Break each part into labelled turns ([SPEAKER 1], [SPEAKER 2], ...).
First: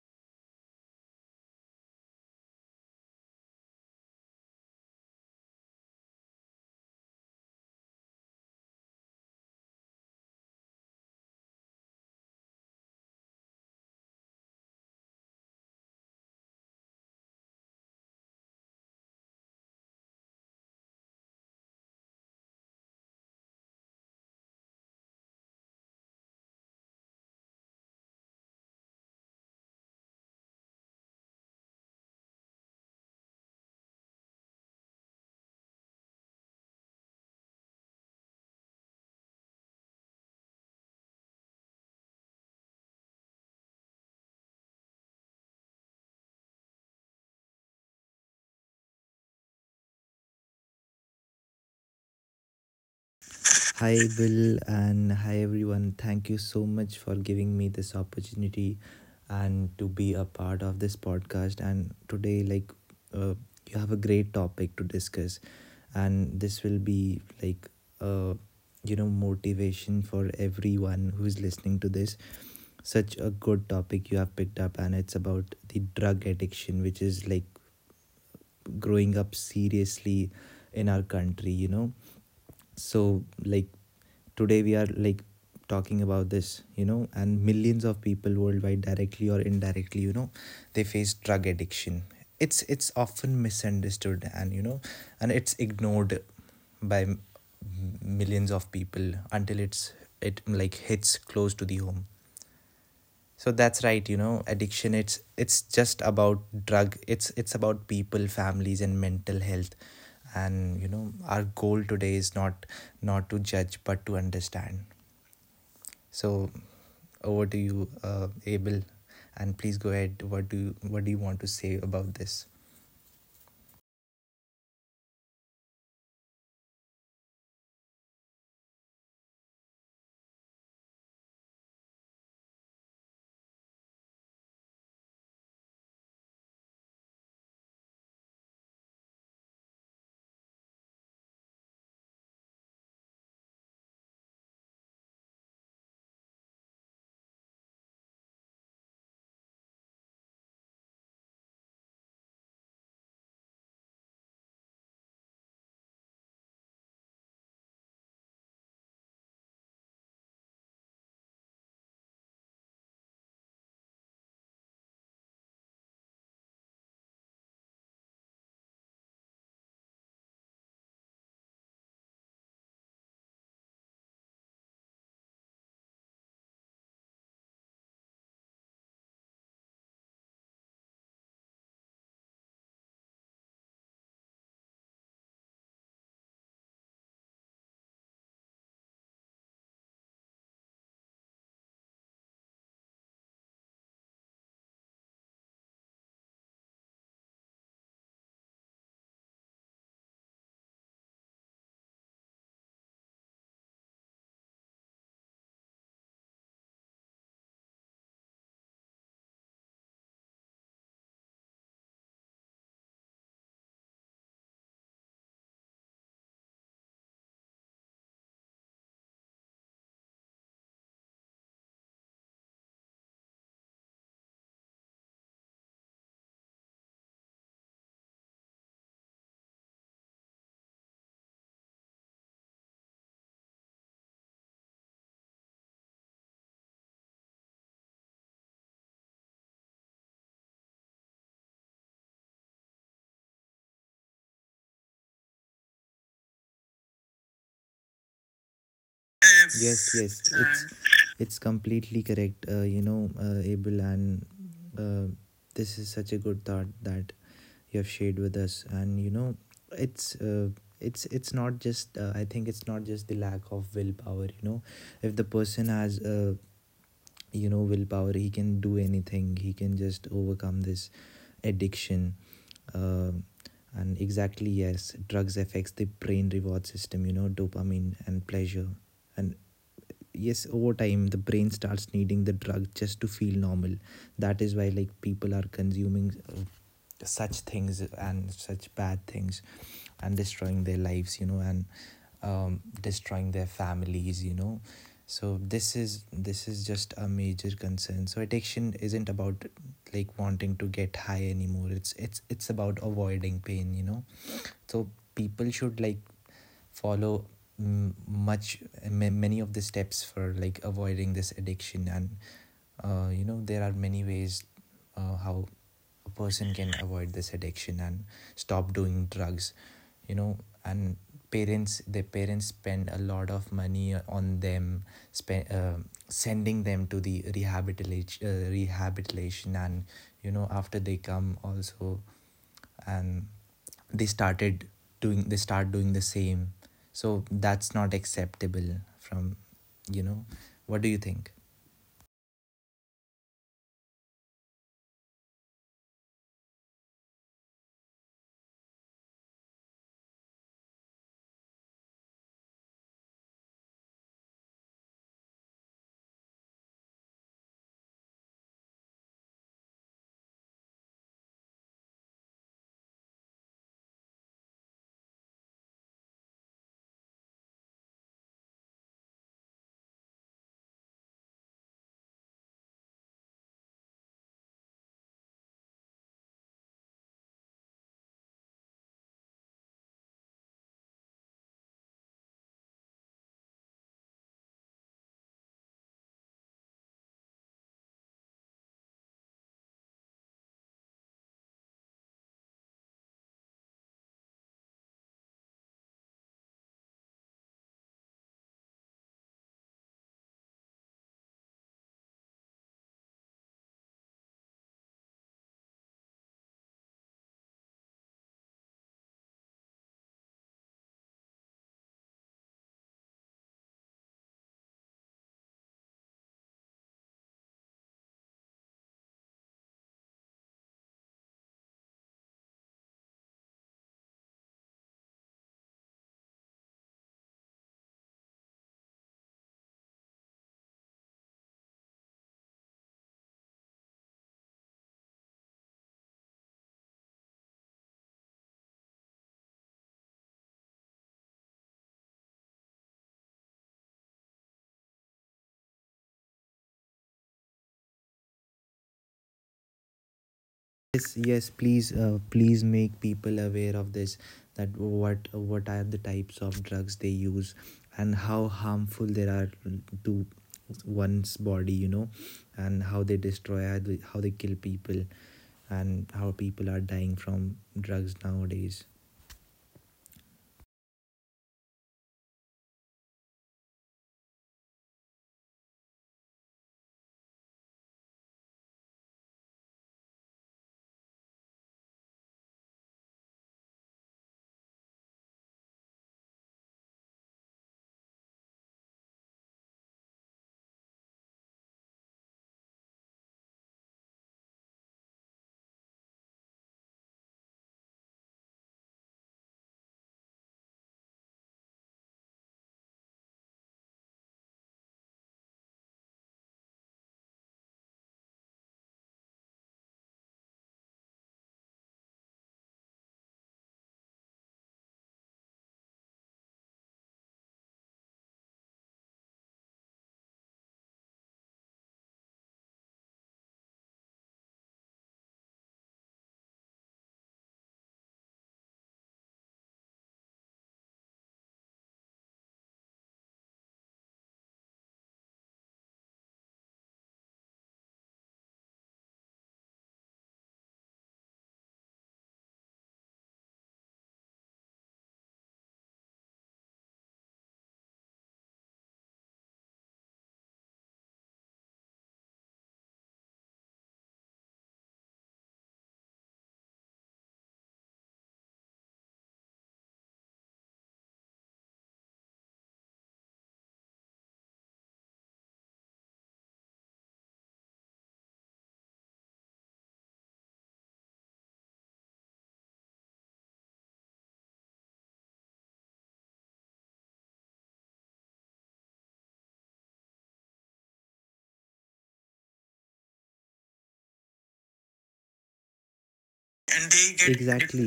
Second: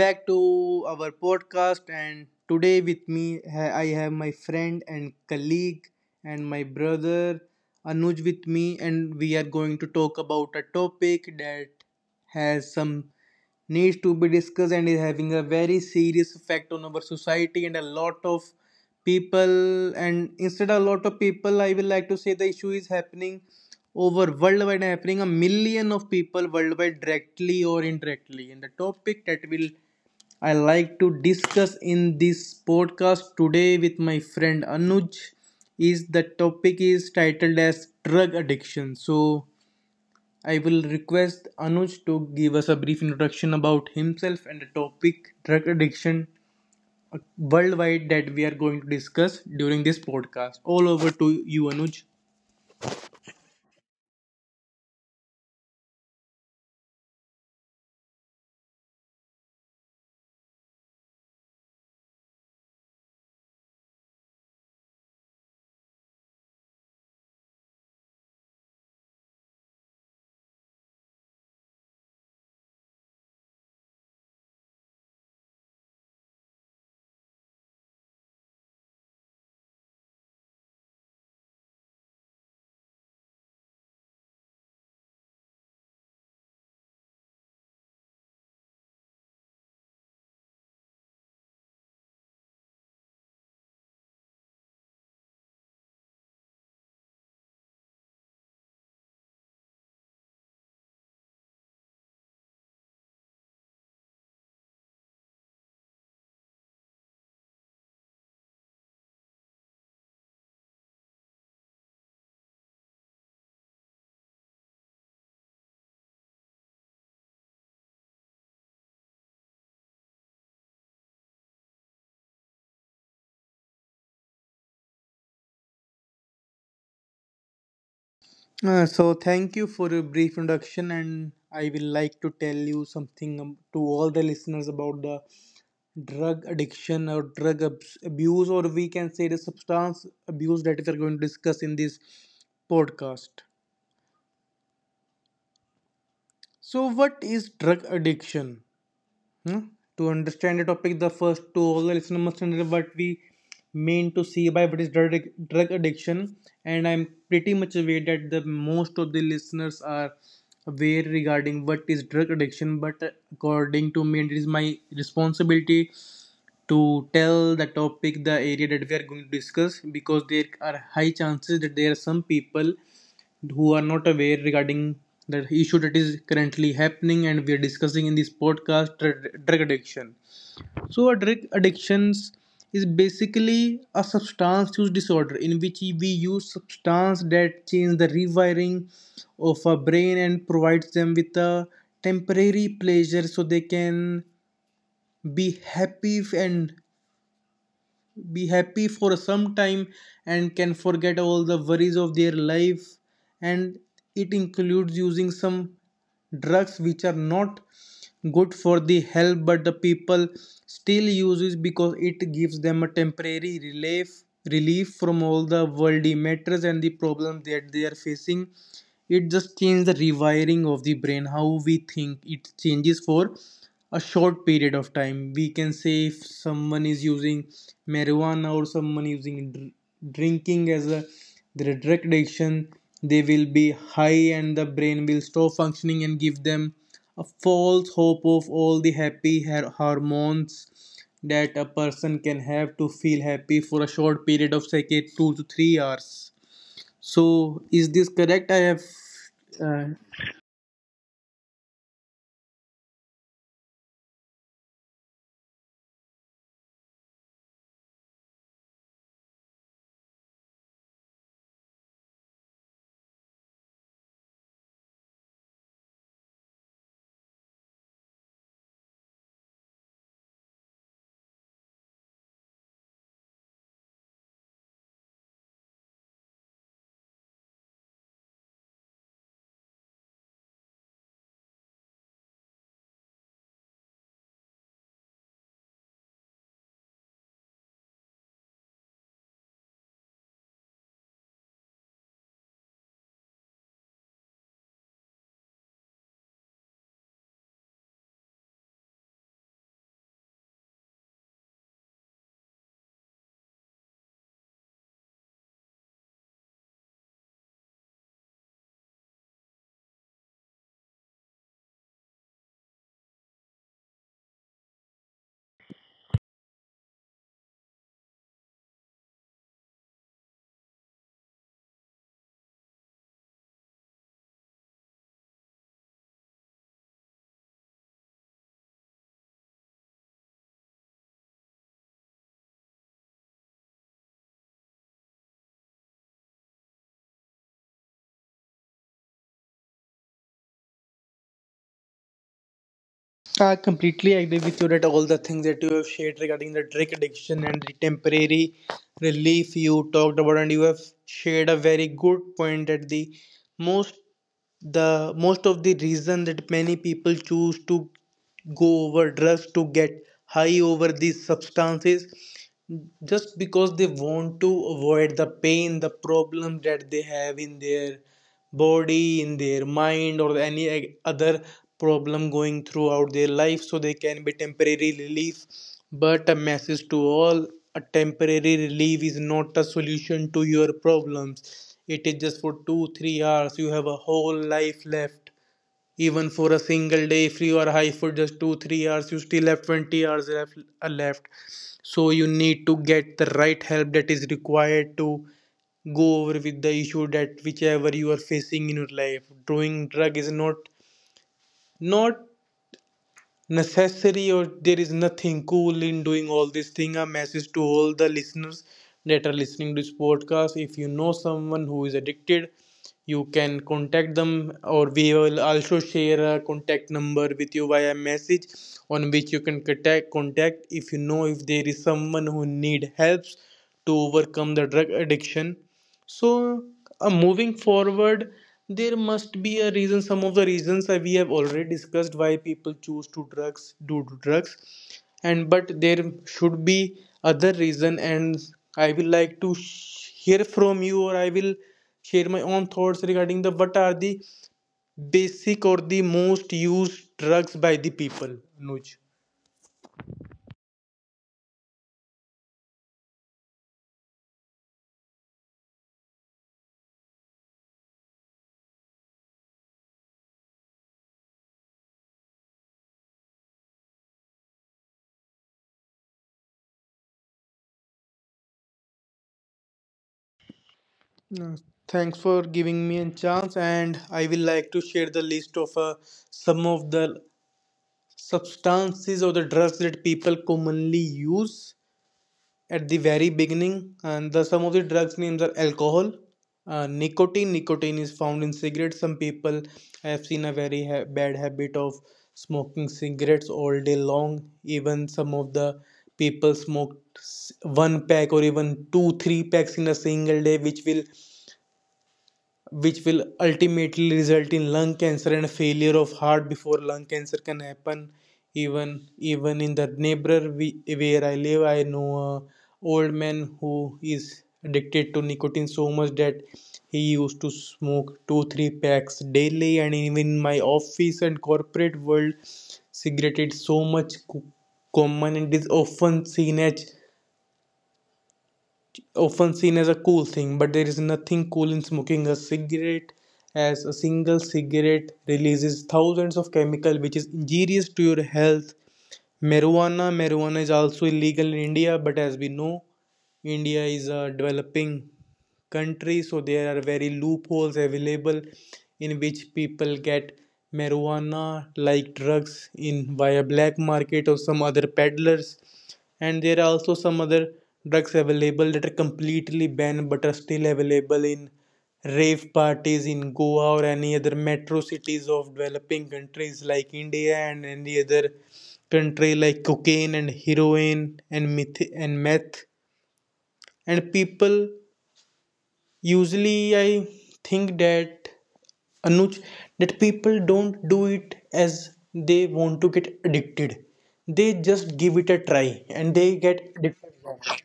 [SPEAKER 1] back to our podcast. And today with me I have my friend and colleague and my brother Anuj with me, and we are going to talk about a topic that has some needs to be discussed and is having a very serious effect on our society and a lot of people. And instead of a lot of people, I will like to say the issue is happening over worldwide, happening a million of people worldwide, directly or indirectly. And the topic that will I like to discuss in this podcast today with my friend Anuj is, the topic is titled as drug addiction. So I will request Anuj to give us a brief introduction about himself and the topic drug addiction worldwide that we are going to discuss during this podcast. All over to you, Anuj. So thank you for a brief introduction, and I will like to tell you something, to all the listeners, about the drug addiction or abuse, or we can say the substance abuse, that we are going to discuss in this podcast. So what is drug addiction? Hmm? To understand the topic, the first, to all the listeners, must understand what we mean to see by, what is drug, drug addiction. And I'm pretty much aware that the most of the listeners are aware regarding what is drug addiction. But according to me, and it is my responsibility to tell the topic, the area that we are going to discuss, because there are high chances that there are some people who are not aware regarding the issue that is currently happening and we are discussing in this podcast, drug addiction. So a drug addictions is basically a substance use disorder in which we use substance that change the rewiring of a brain and provides them with a temporary pleasure, so they can be happy and be happy for some time and can forget all the worries of their life. And it includes using some drugs which are not good for the health, but the people still use it because it gives them a temporary relief, relief from all the worldly matters and the problems that they are facing. It just changes the rewiring of the brain, how we think. It changes for a short period of time. We can say if someone is using marijuana or someone using drinking as a their drug addiction, they will be high and the brain will stop functioning and give them a false hope of all the hormones that a person can have to feel happy for a short period of, say, okay, 2 to 3 hours. So is this correct? I have uh,
[SPEAKER 2] If.
[SPEAKER 1] I completely agree with you that all the things that you have shared regarding the drug addiction and the temporary relief you talked about, and you have shared a very good point that most the most of the reason that many people choose to go over drugs to get high over these substances, just because they want to avoid the pain, the problem that they have in their body, in their mind, or any e, other problem going throughout their life, so they can be temporary relief. But a message to all, a temporary relief is not a solution to your problems. It is just for 2 3 hours. You have a whole life left. Even for a single day, if you are high for just 2 3 hours, you still have 20 hours left. So you need to get the right help that is required to go over with the issue that whichever you are facing in your life. Doing drug is not necessary, or there is nothing cool in doing all this thing. A message to all the listeners that are listening to this podcast, if you know someone who is addicted, you can contact them, or we will also share a contact number with you via message on which you can contact if you know, if there is someone who need helps to overcome the drug addiction. So, moving forward, there must be a reason. Some of the reasons that we have already discussed why people choose to drugs, do drugs, and but there should be other reason. And I will like to hear from you, or I will share my own thoughts regarding the, what are the basic or the most used drugs by the people. Nuj. No, thanks for giving me a chance, and I will like to share the list of some of the substances or the drugs that people commonly use at the very beginning. And the some of the drugs names are alcohol, nicotine. Nicotine is found in cigarettes. Some people have seen a very bad habit of smoking cigarettes all day long. Even some of the people smoked one pack or even two three packs in a single day, which will ultimately result in lung cancer and failure of heart before lung cancer can happen. Even in the neighbor, we, where I live, I know a old man who is addicted to nicotine so much that he used to smoke two three packs daily. And even in my office and corporate world, cigarette is so much common and is often seen as a cool thing, but there is nothing cool in smoking a cigarette, as a single cigarette releases thousands of chemicals, which is injurious to your health. Marijuana, marijuana is also illegal in India. But as we know, India is a developing country, so there are very loopholes available in which people get marijuana like drugs in via black market or some other peddlers. And there are also some other drugs available that are completely banned but are still available in rave parties in Goa or any other metro cities of developing countries like India and any other country, like cocaine and heroin and meth. And people usually I think that, Anuj, that people don't do it as they want to get addicted. They just give it a try and they get
[SPEAKER 2] Mm. And they.
[SPEAKER 1] addicted.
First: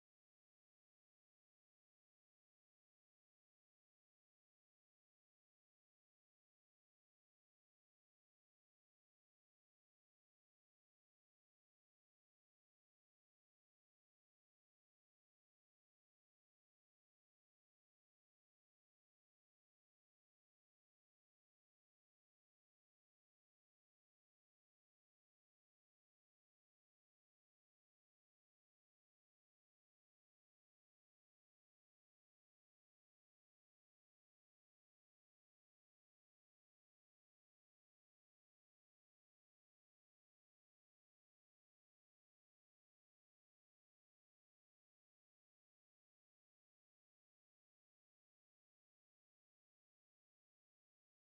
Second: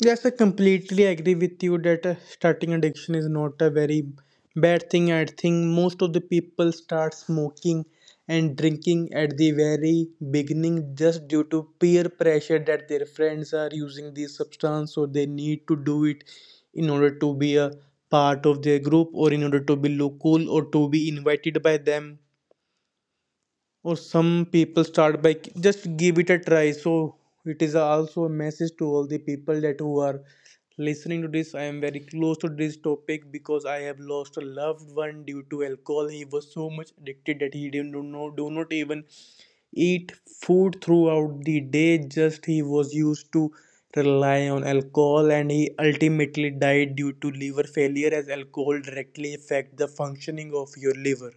[SPEAKER 1] Yes, I completely agree with you that starting addiction is not a very bad thing. I think most of the people start smoking and drinking at the very beginning just due to peer pressure, that their friends are using this substance, so they need to do it in order to be a part of their group, or in order to be look cool, or to be invited by them. Or some people start by just give it a try. So it is also a message to all the people that who are listening to this, I am very close to this topic because I have lost a loved one due to alcohol. He was so much addicted that he didn't, do not even eat food throughout the day. Just he was used to rely on alcohol, and he ultimately died due to liver failure, as alcohol directly affect the functioning of your liver.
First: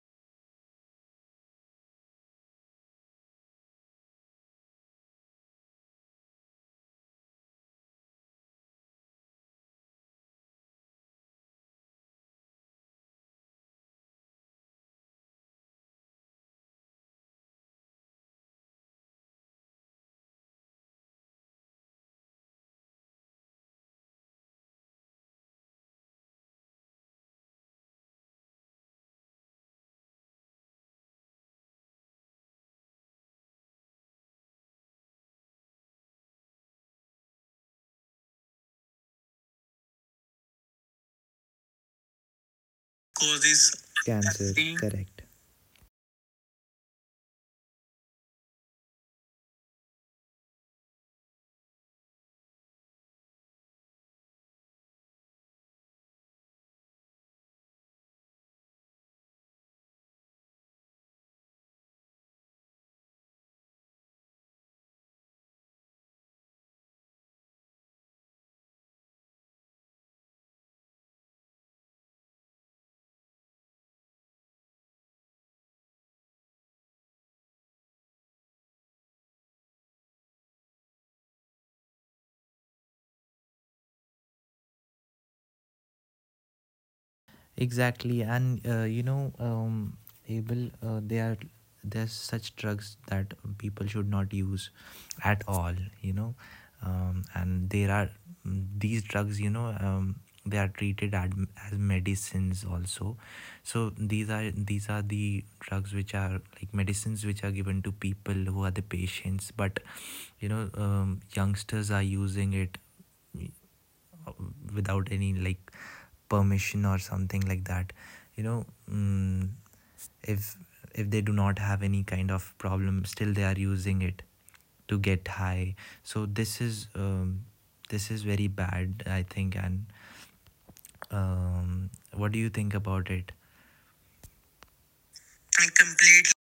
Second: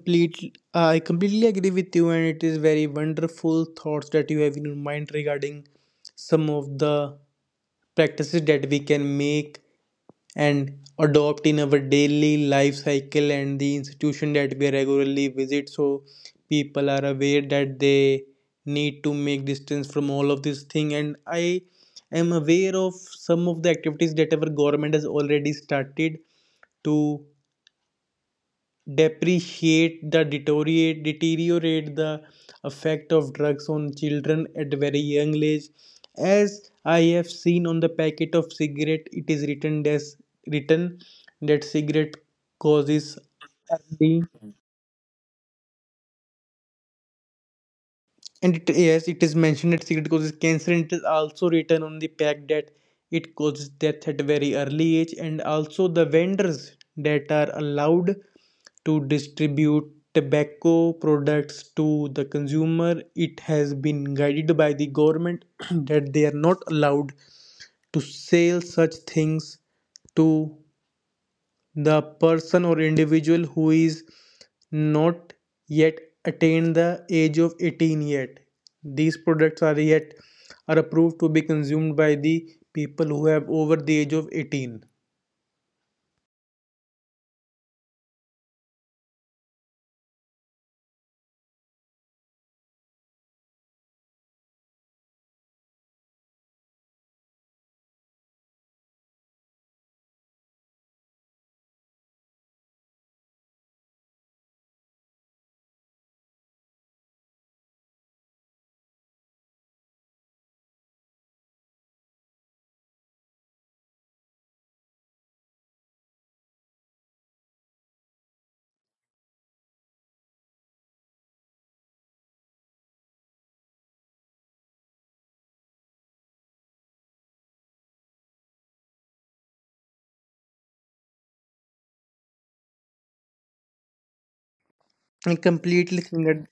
[SPEAKER 1] I completely agree with you, and it is very wonderful thoughts that you have in your mind regarding some of the practices that we can make and adopt in our daily life cycle and the institution that we regularly visit. So people are aware that they need to make distance from all of this thing, and I am aware of some of the activities that our government has already started to depreciate the deteriorate deteriorate the effect of drugs on children at very young age. As I have seen on the packet of cigarette, it is written that cigarette causes
[SPEAKER 2] Causes.
[SPEAKER 1] early, and it, yes, it is mentioned that cigarette causes cancer. And it is also written on the pack that it causes death at very early age. And also the vendors that are allowed to distribute tobacco products to the consumer. It has been guided by the government that they are not allowed to sell such things to the person or individual who is not yet attained the age of 18 yet these products are yet are approved to be consumed by the people who have over the age of 18 and completely think
[SPEAKER 2] Completely.
[SPEAKER 1] that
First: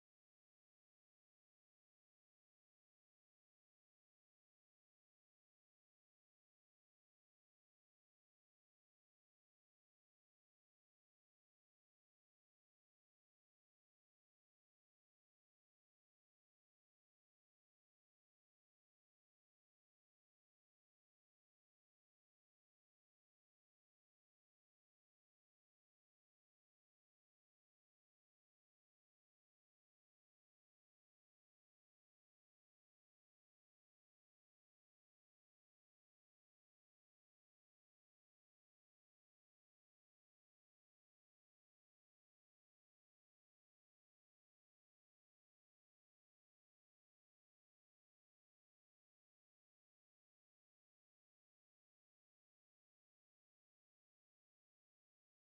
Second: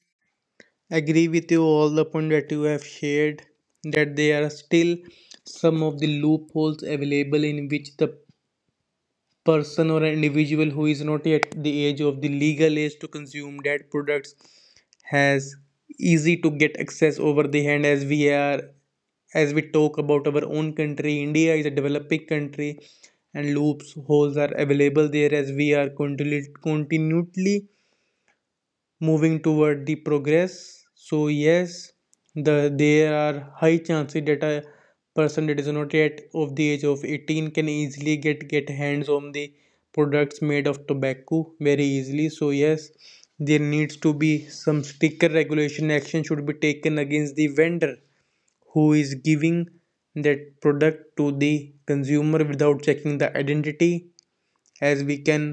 [SPEAKER 1] Agree with you all the point that you have shared that there are still some of the loopholes available in which the person or an individual who is not yet the age of the legal age to consume that products has easy to get access over the hand as we talk about our own country India is a developing country and loopholes are available there as we are continually moving toward the progress. So yes, there are high chances that a person that is not yet of the age of 18 can easily get hands on the products made of tobacco very easily. So yes, there needs to be some stricter regulation, action should be taken against the vendor who is giving that product to the consumer without checking the identity, as we can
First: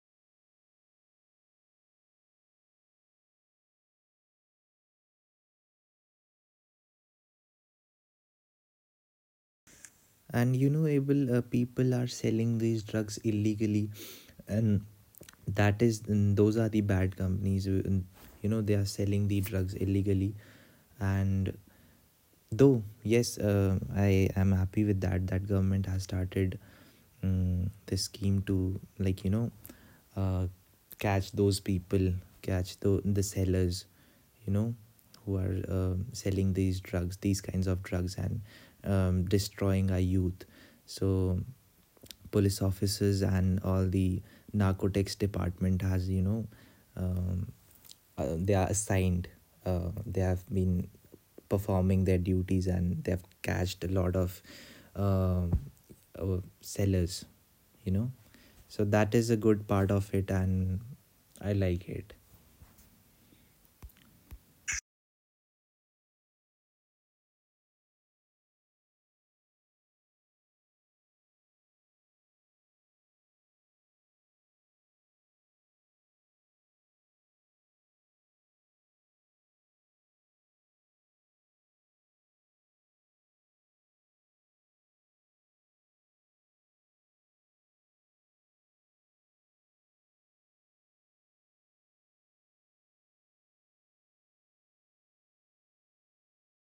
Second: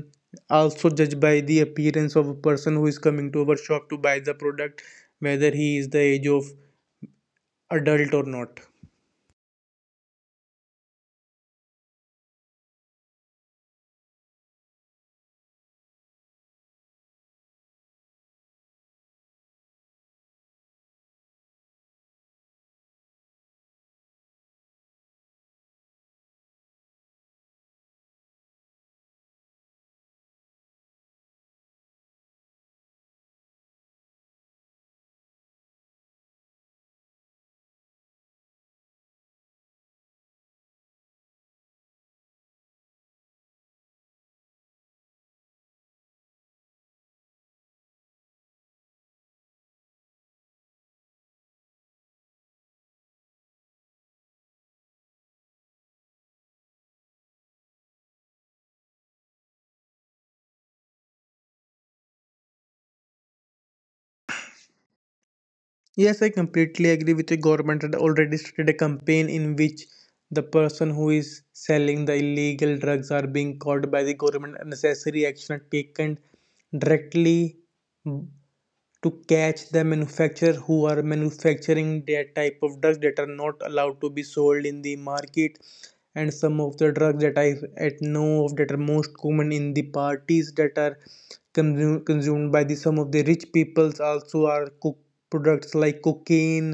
[SPEAKER 1] also judge by the appearance of a person who is coming to our shop to buy the product whether he is the age of adult or not. Yes, I completely agree with the government had already started a campaign in which the person who is selling the illegal drugs are being caught by the government, unnecessary action are taken directly to catch the manufacturer who are manufacturing that type of drugs that are not allowed to be sold in the market. And some of the drugs that I at know of that are most common in the parties that are consumed by the some of the rich peoples also are cook products like cocaine,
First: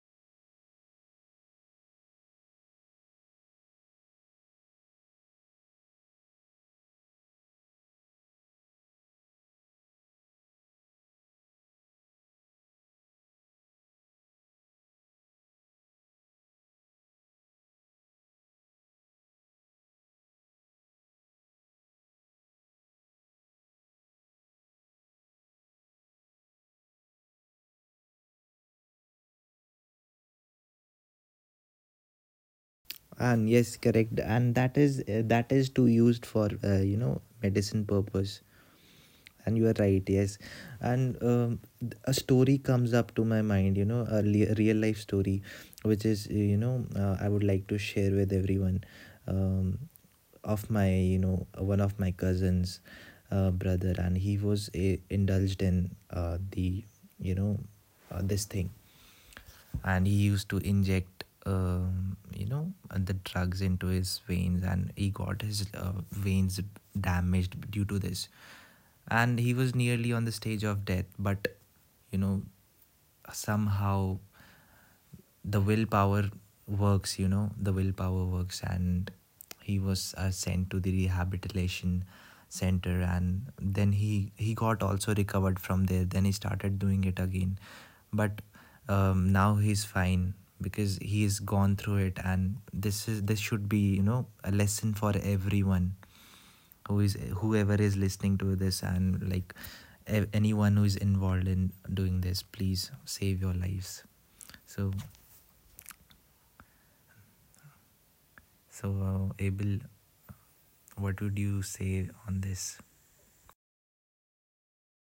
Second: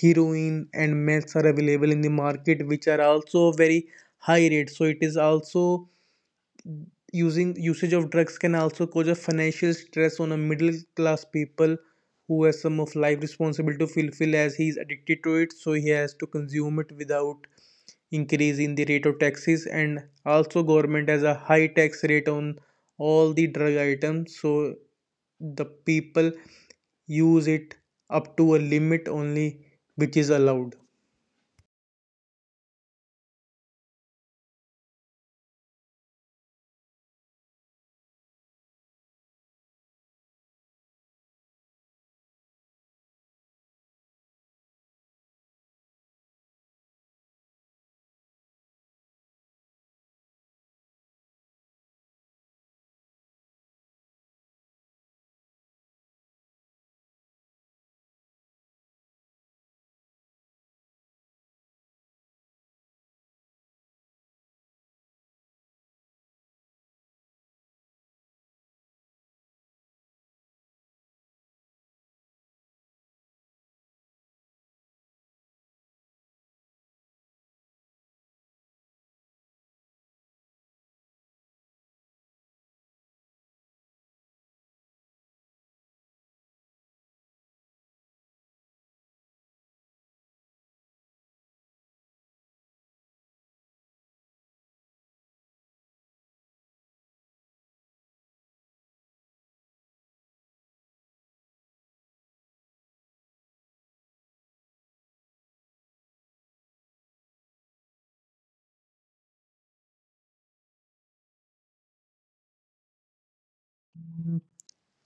[SPEAKER 1] heroin and meth are available in the market which are also very high rate. So it is also using usage of drugs can also cause a financial stress on a middle class people who has some of life responsibility to fulfill, as he is addicted to it so he has to consume it without increasing the rate of taxes. And also government has a high tax rate on all the drug items, so the people use it up to a limit only which is allowed.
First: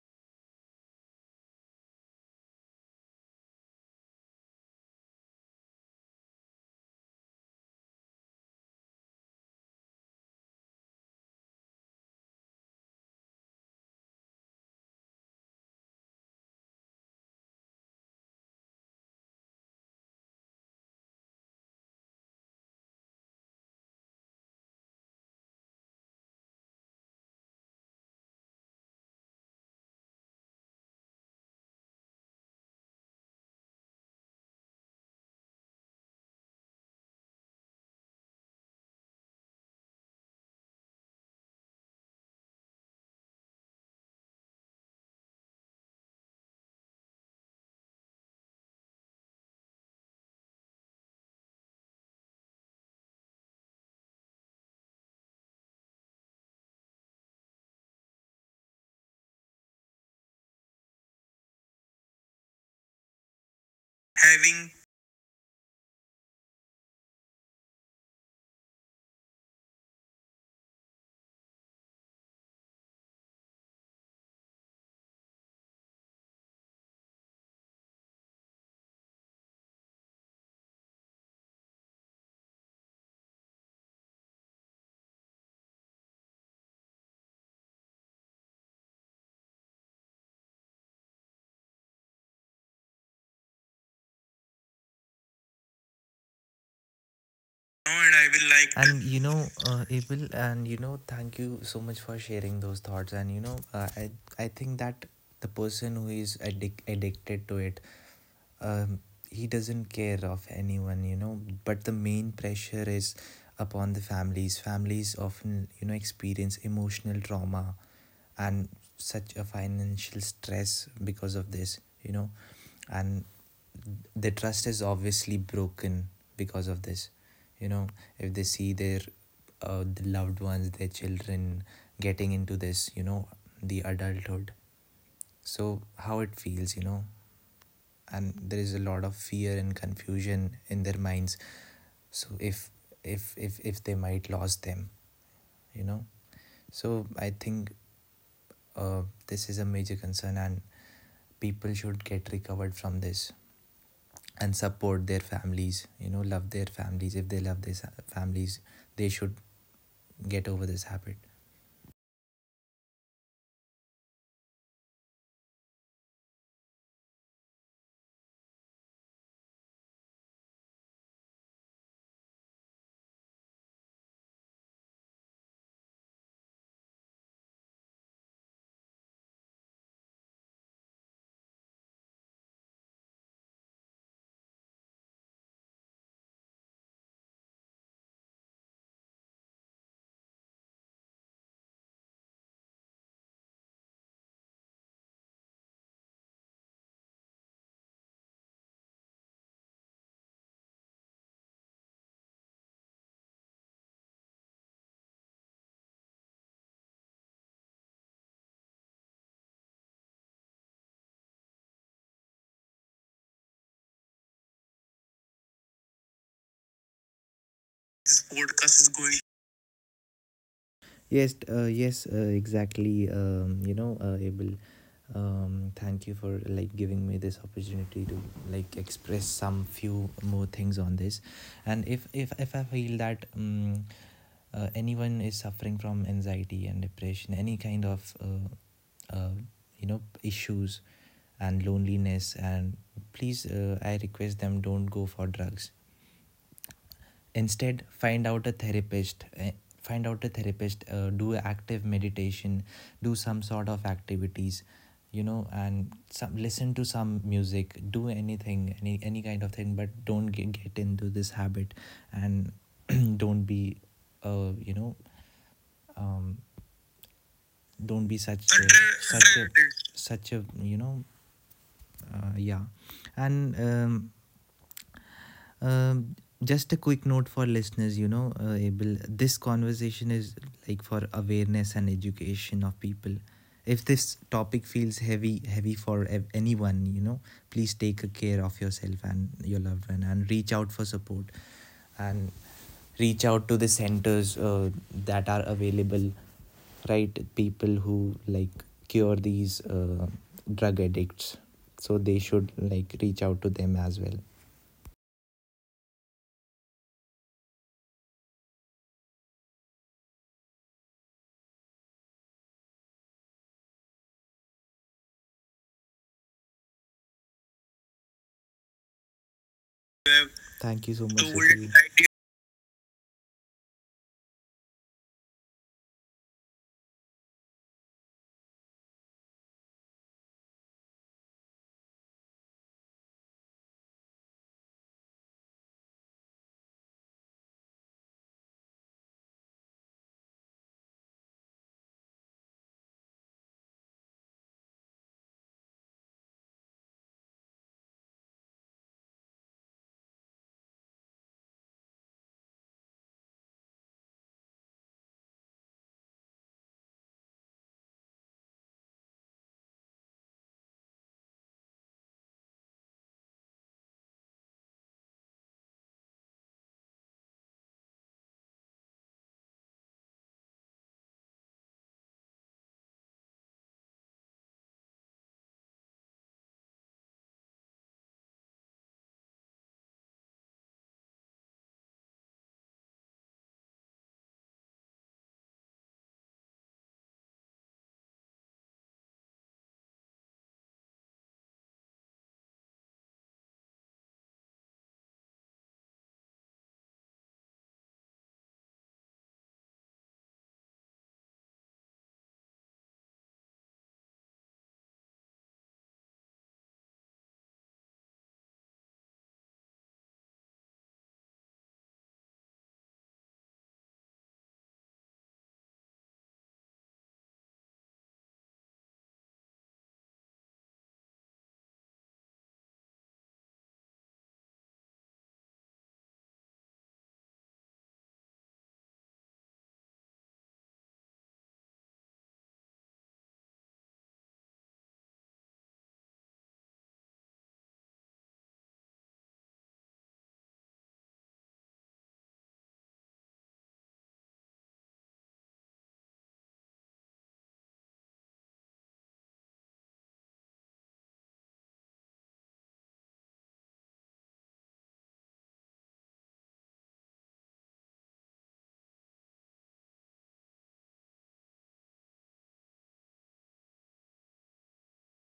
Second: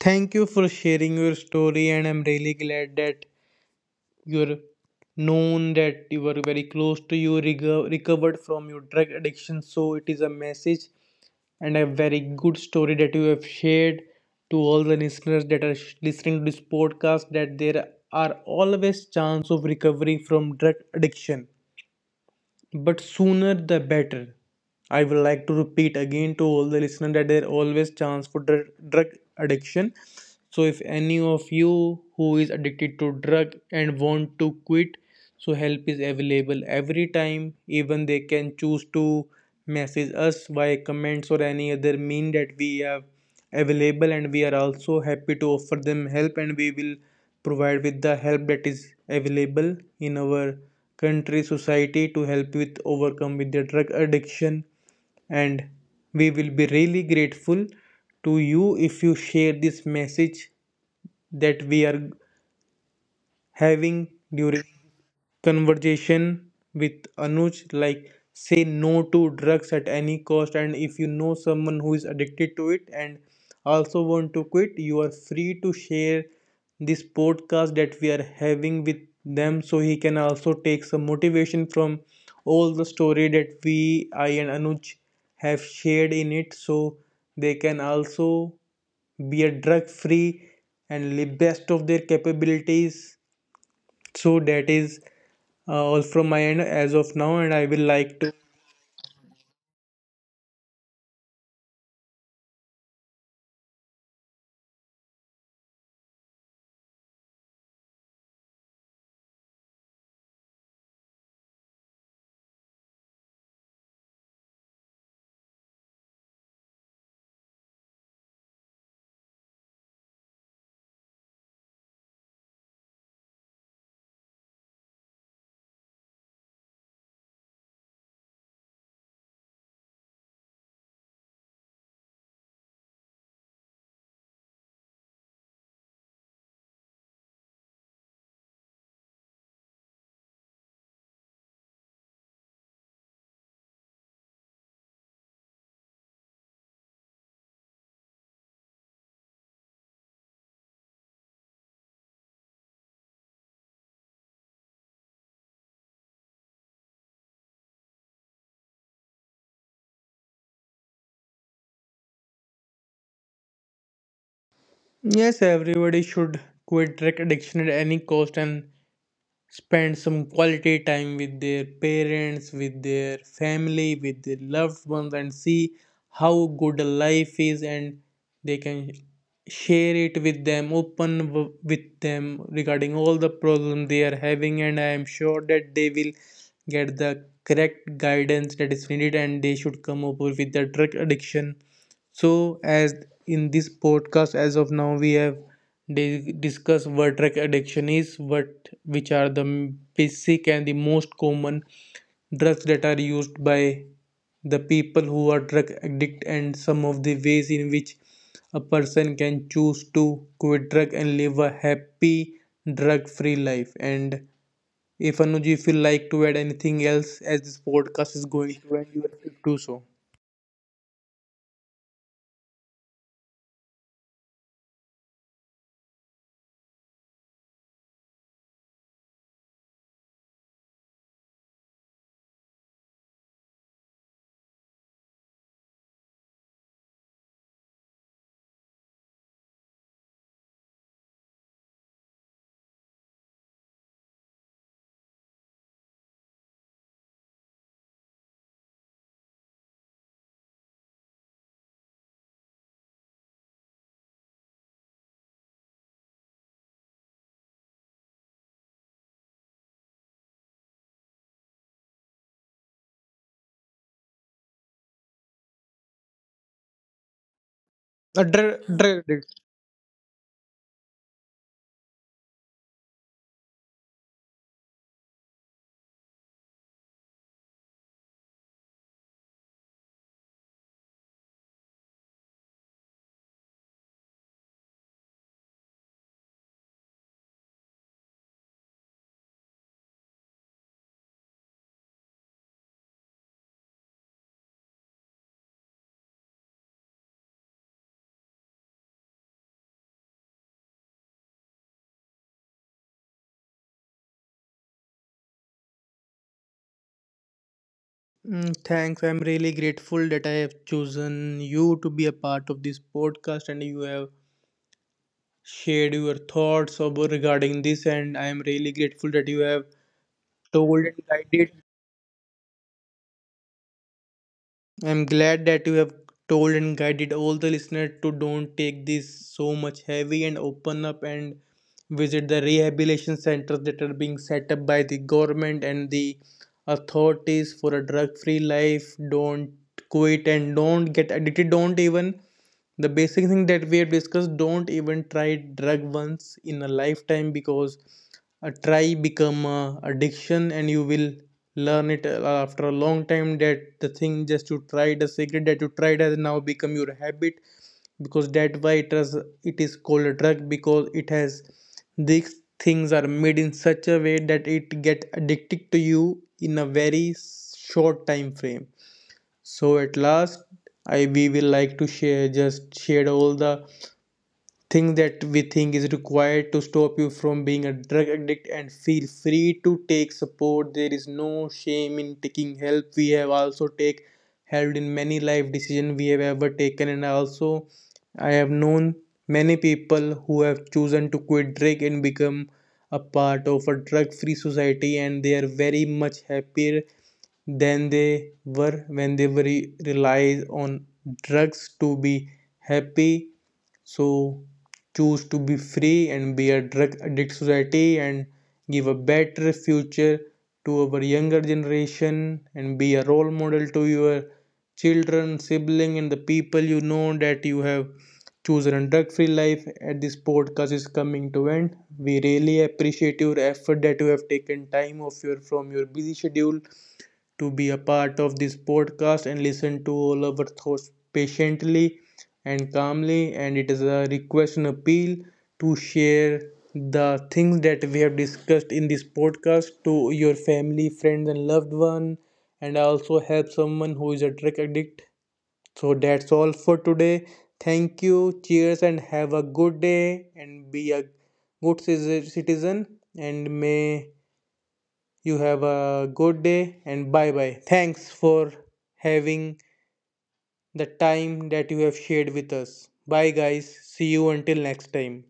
[SPEAKER 1] Thank you for sharing your story, and I'm really glad that you're known that you were very close to you recovered from your drug addiction. So it is a message and a very good story that you have shared to all the listeners that are listening to this podcast, that there are always chance of recovery from drug addiction, but sooner the better. I would like to repeat again to all the listeners that there always chance for drug addiction. So if any of you who is addicted to drug and want to quit, so help is available every time. Even they can choose to message us via comments or any other mean that we have available, and we are also happy to offer them help, and we will provide with the help that is available in our country society to help with overcome with their drug addiction. And we will be really grateful to you if you share this message that we are having during
[SPEAKER 2] Having.
[SPEAKER 1] conversation with Anuj, like say no to drugs at any cost. And if you know someone who is addicted to it and also want to quit, you are free to share this podcast that we are having with them, so he can also take some motivation from all the story that we, I and Anuj have shared in it, so they can also be a drug free and live best of their capabilities. So that is all from my end as of now, and I will
[SPEAKER 2] No. And
[SPEAKER 1] like
[SPEAKER 2] I
[SPEAKER 1] to.
[SPEAKER 2] will like.
[SPEAKER 1] Yes, everybody should quit drug addiction at any cost and spend some quality time with their parents, with their family, with their loved ones, and see how good life is, and they can share it with them, open with them regarding all the problems they are having, and I am sure that they will get the correct guidance that is needed, and they should come over with the drug addiction. So, as in this podcast, as of now, we have discussed what drug addiction is, what which are the basic and the most common drugs that are used by the people who are drug addict, and some of the ways in which a person can choose to quit drug and live a happy drug-free life. And if Anuj, if you like to add anything else, as this podcast is
[SPEAKER 2] This
[SPEAKER 1] going to end,
[SPEAKER 2] podcast is
[SPEAKER 1] you have
[SPEAKER 2] going.
[SPEAKER 1] to do so. A drug addiction. Mm, thanks. I'm really grateful that I have chosen you to be a part of this podcast and you have shared your thoughts about regarding this, and I am really grateful that you have told and guided. I'm glad that you have told and guided all the listeners to don't take this so much heavy and open up and visit the rehabilitation centers that are being set up by the government and the authorities for a drug free life. Don't quit and don't get addicted. Don't even the basic thing that we have discussed, don't even try drug once in a lifetime because a try become a addiction, and you will learn it after a long time that the thing just you tried, the cigarette that you tried has now become your habit. Because that why it is called a drug, because it has these things are made in such a way that it get addicted to you in a very short time frame. So at last, I we will like to share all the thing that we think is required to stop you from being a drug addict, and feel free to take support. There is no shame in taking help. We have also take helped in many life decision we have ever taken, and also I have known many people who have chosen to quit drug and become a part of a drug free society, and they are very much happier than they were when they were relied on drugs to be happy. So choose to be free and be a drug addict society and give a better future to our younger generation and be a role model to your children, sibling and the people you know that you have chosen a drug free life. At this podcast is coming to end, we really appreciate your effort that you have taken time off your from your busy schedule to be a part of this podcast and listen to all our thoughts patiently and calmly. And it is a request and appeal to share the things that we have discussed in this podcast to your family, friends, and loved one, and also help someone who is a drug addict. So that's all for today. Thank you. Cheers and have a good day and be a good citizen, and may you have a good day and bye bye. Thanks for having the time that you have shared with us. Bye, guys. See you until next time.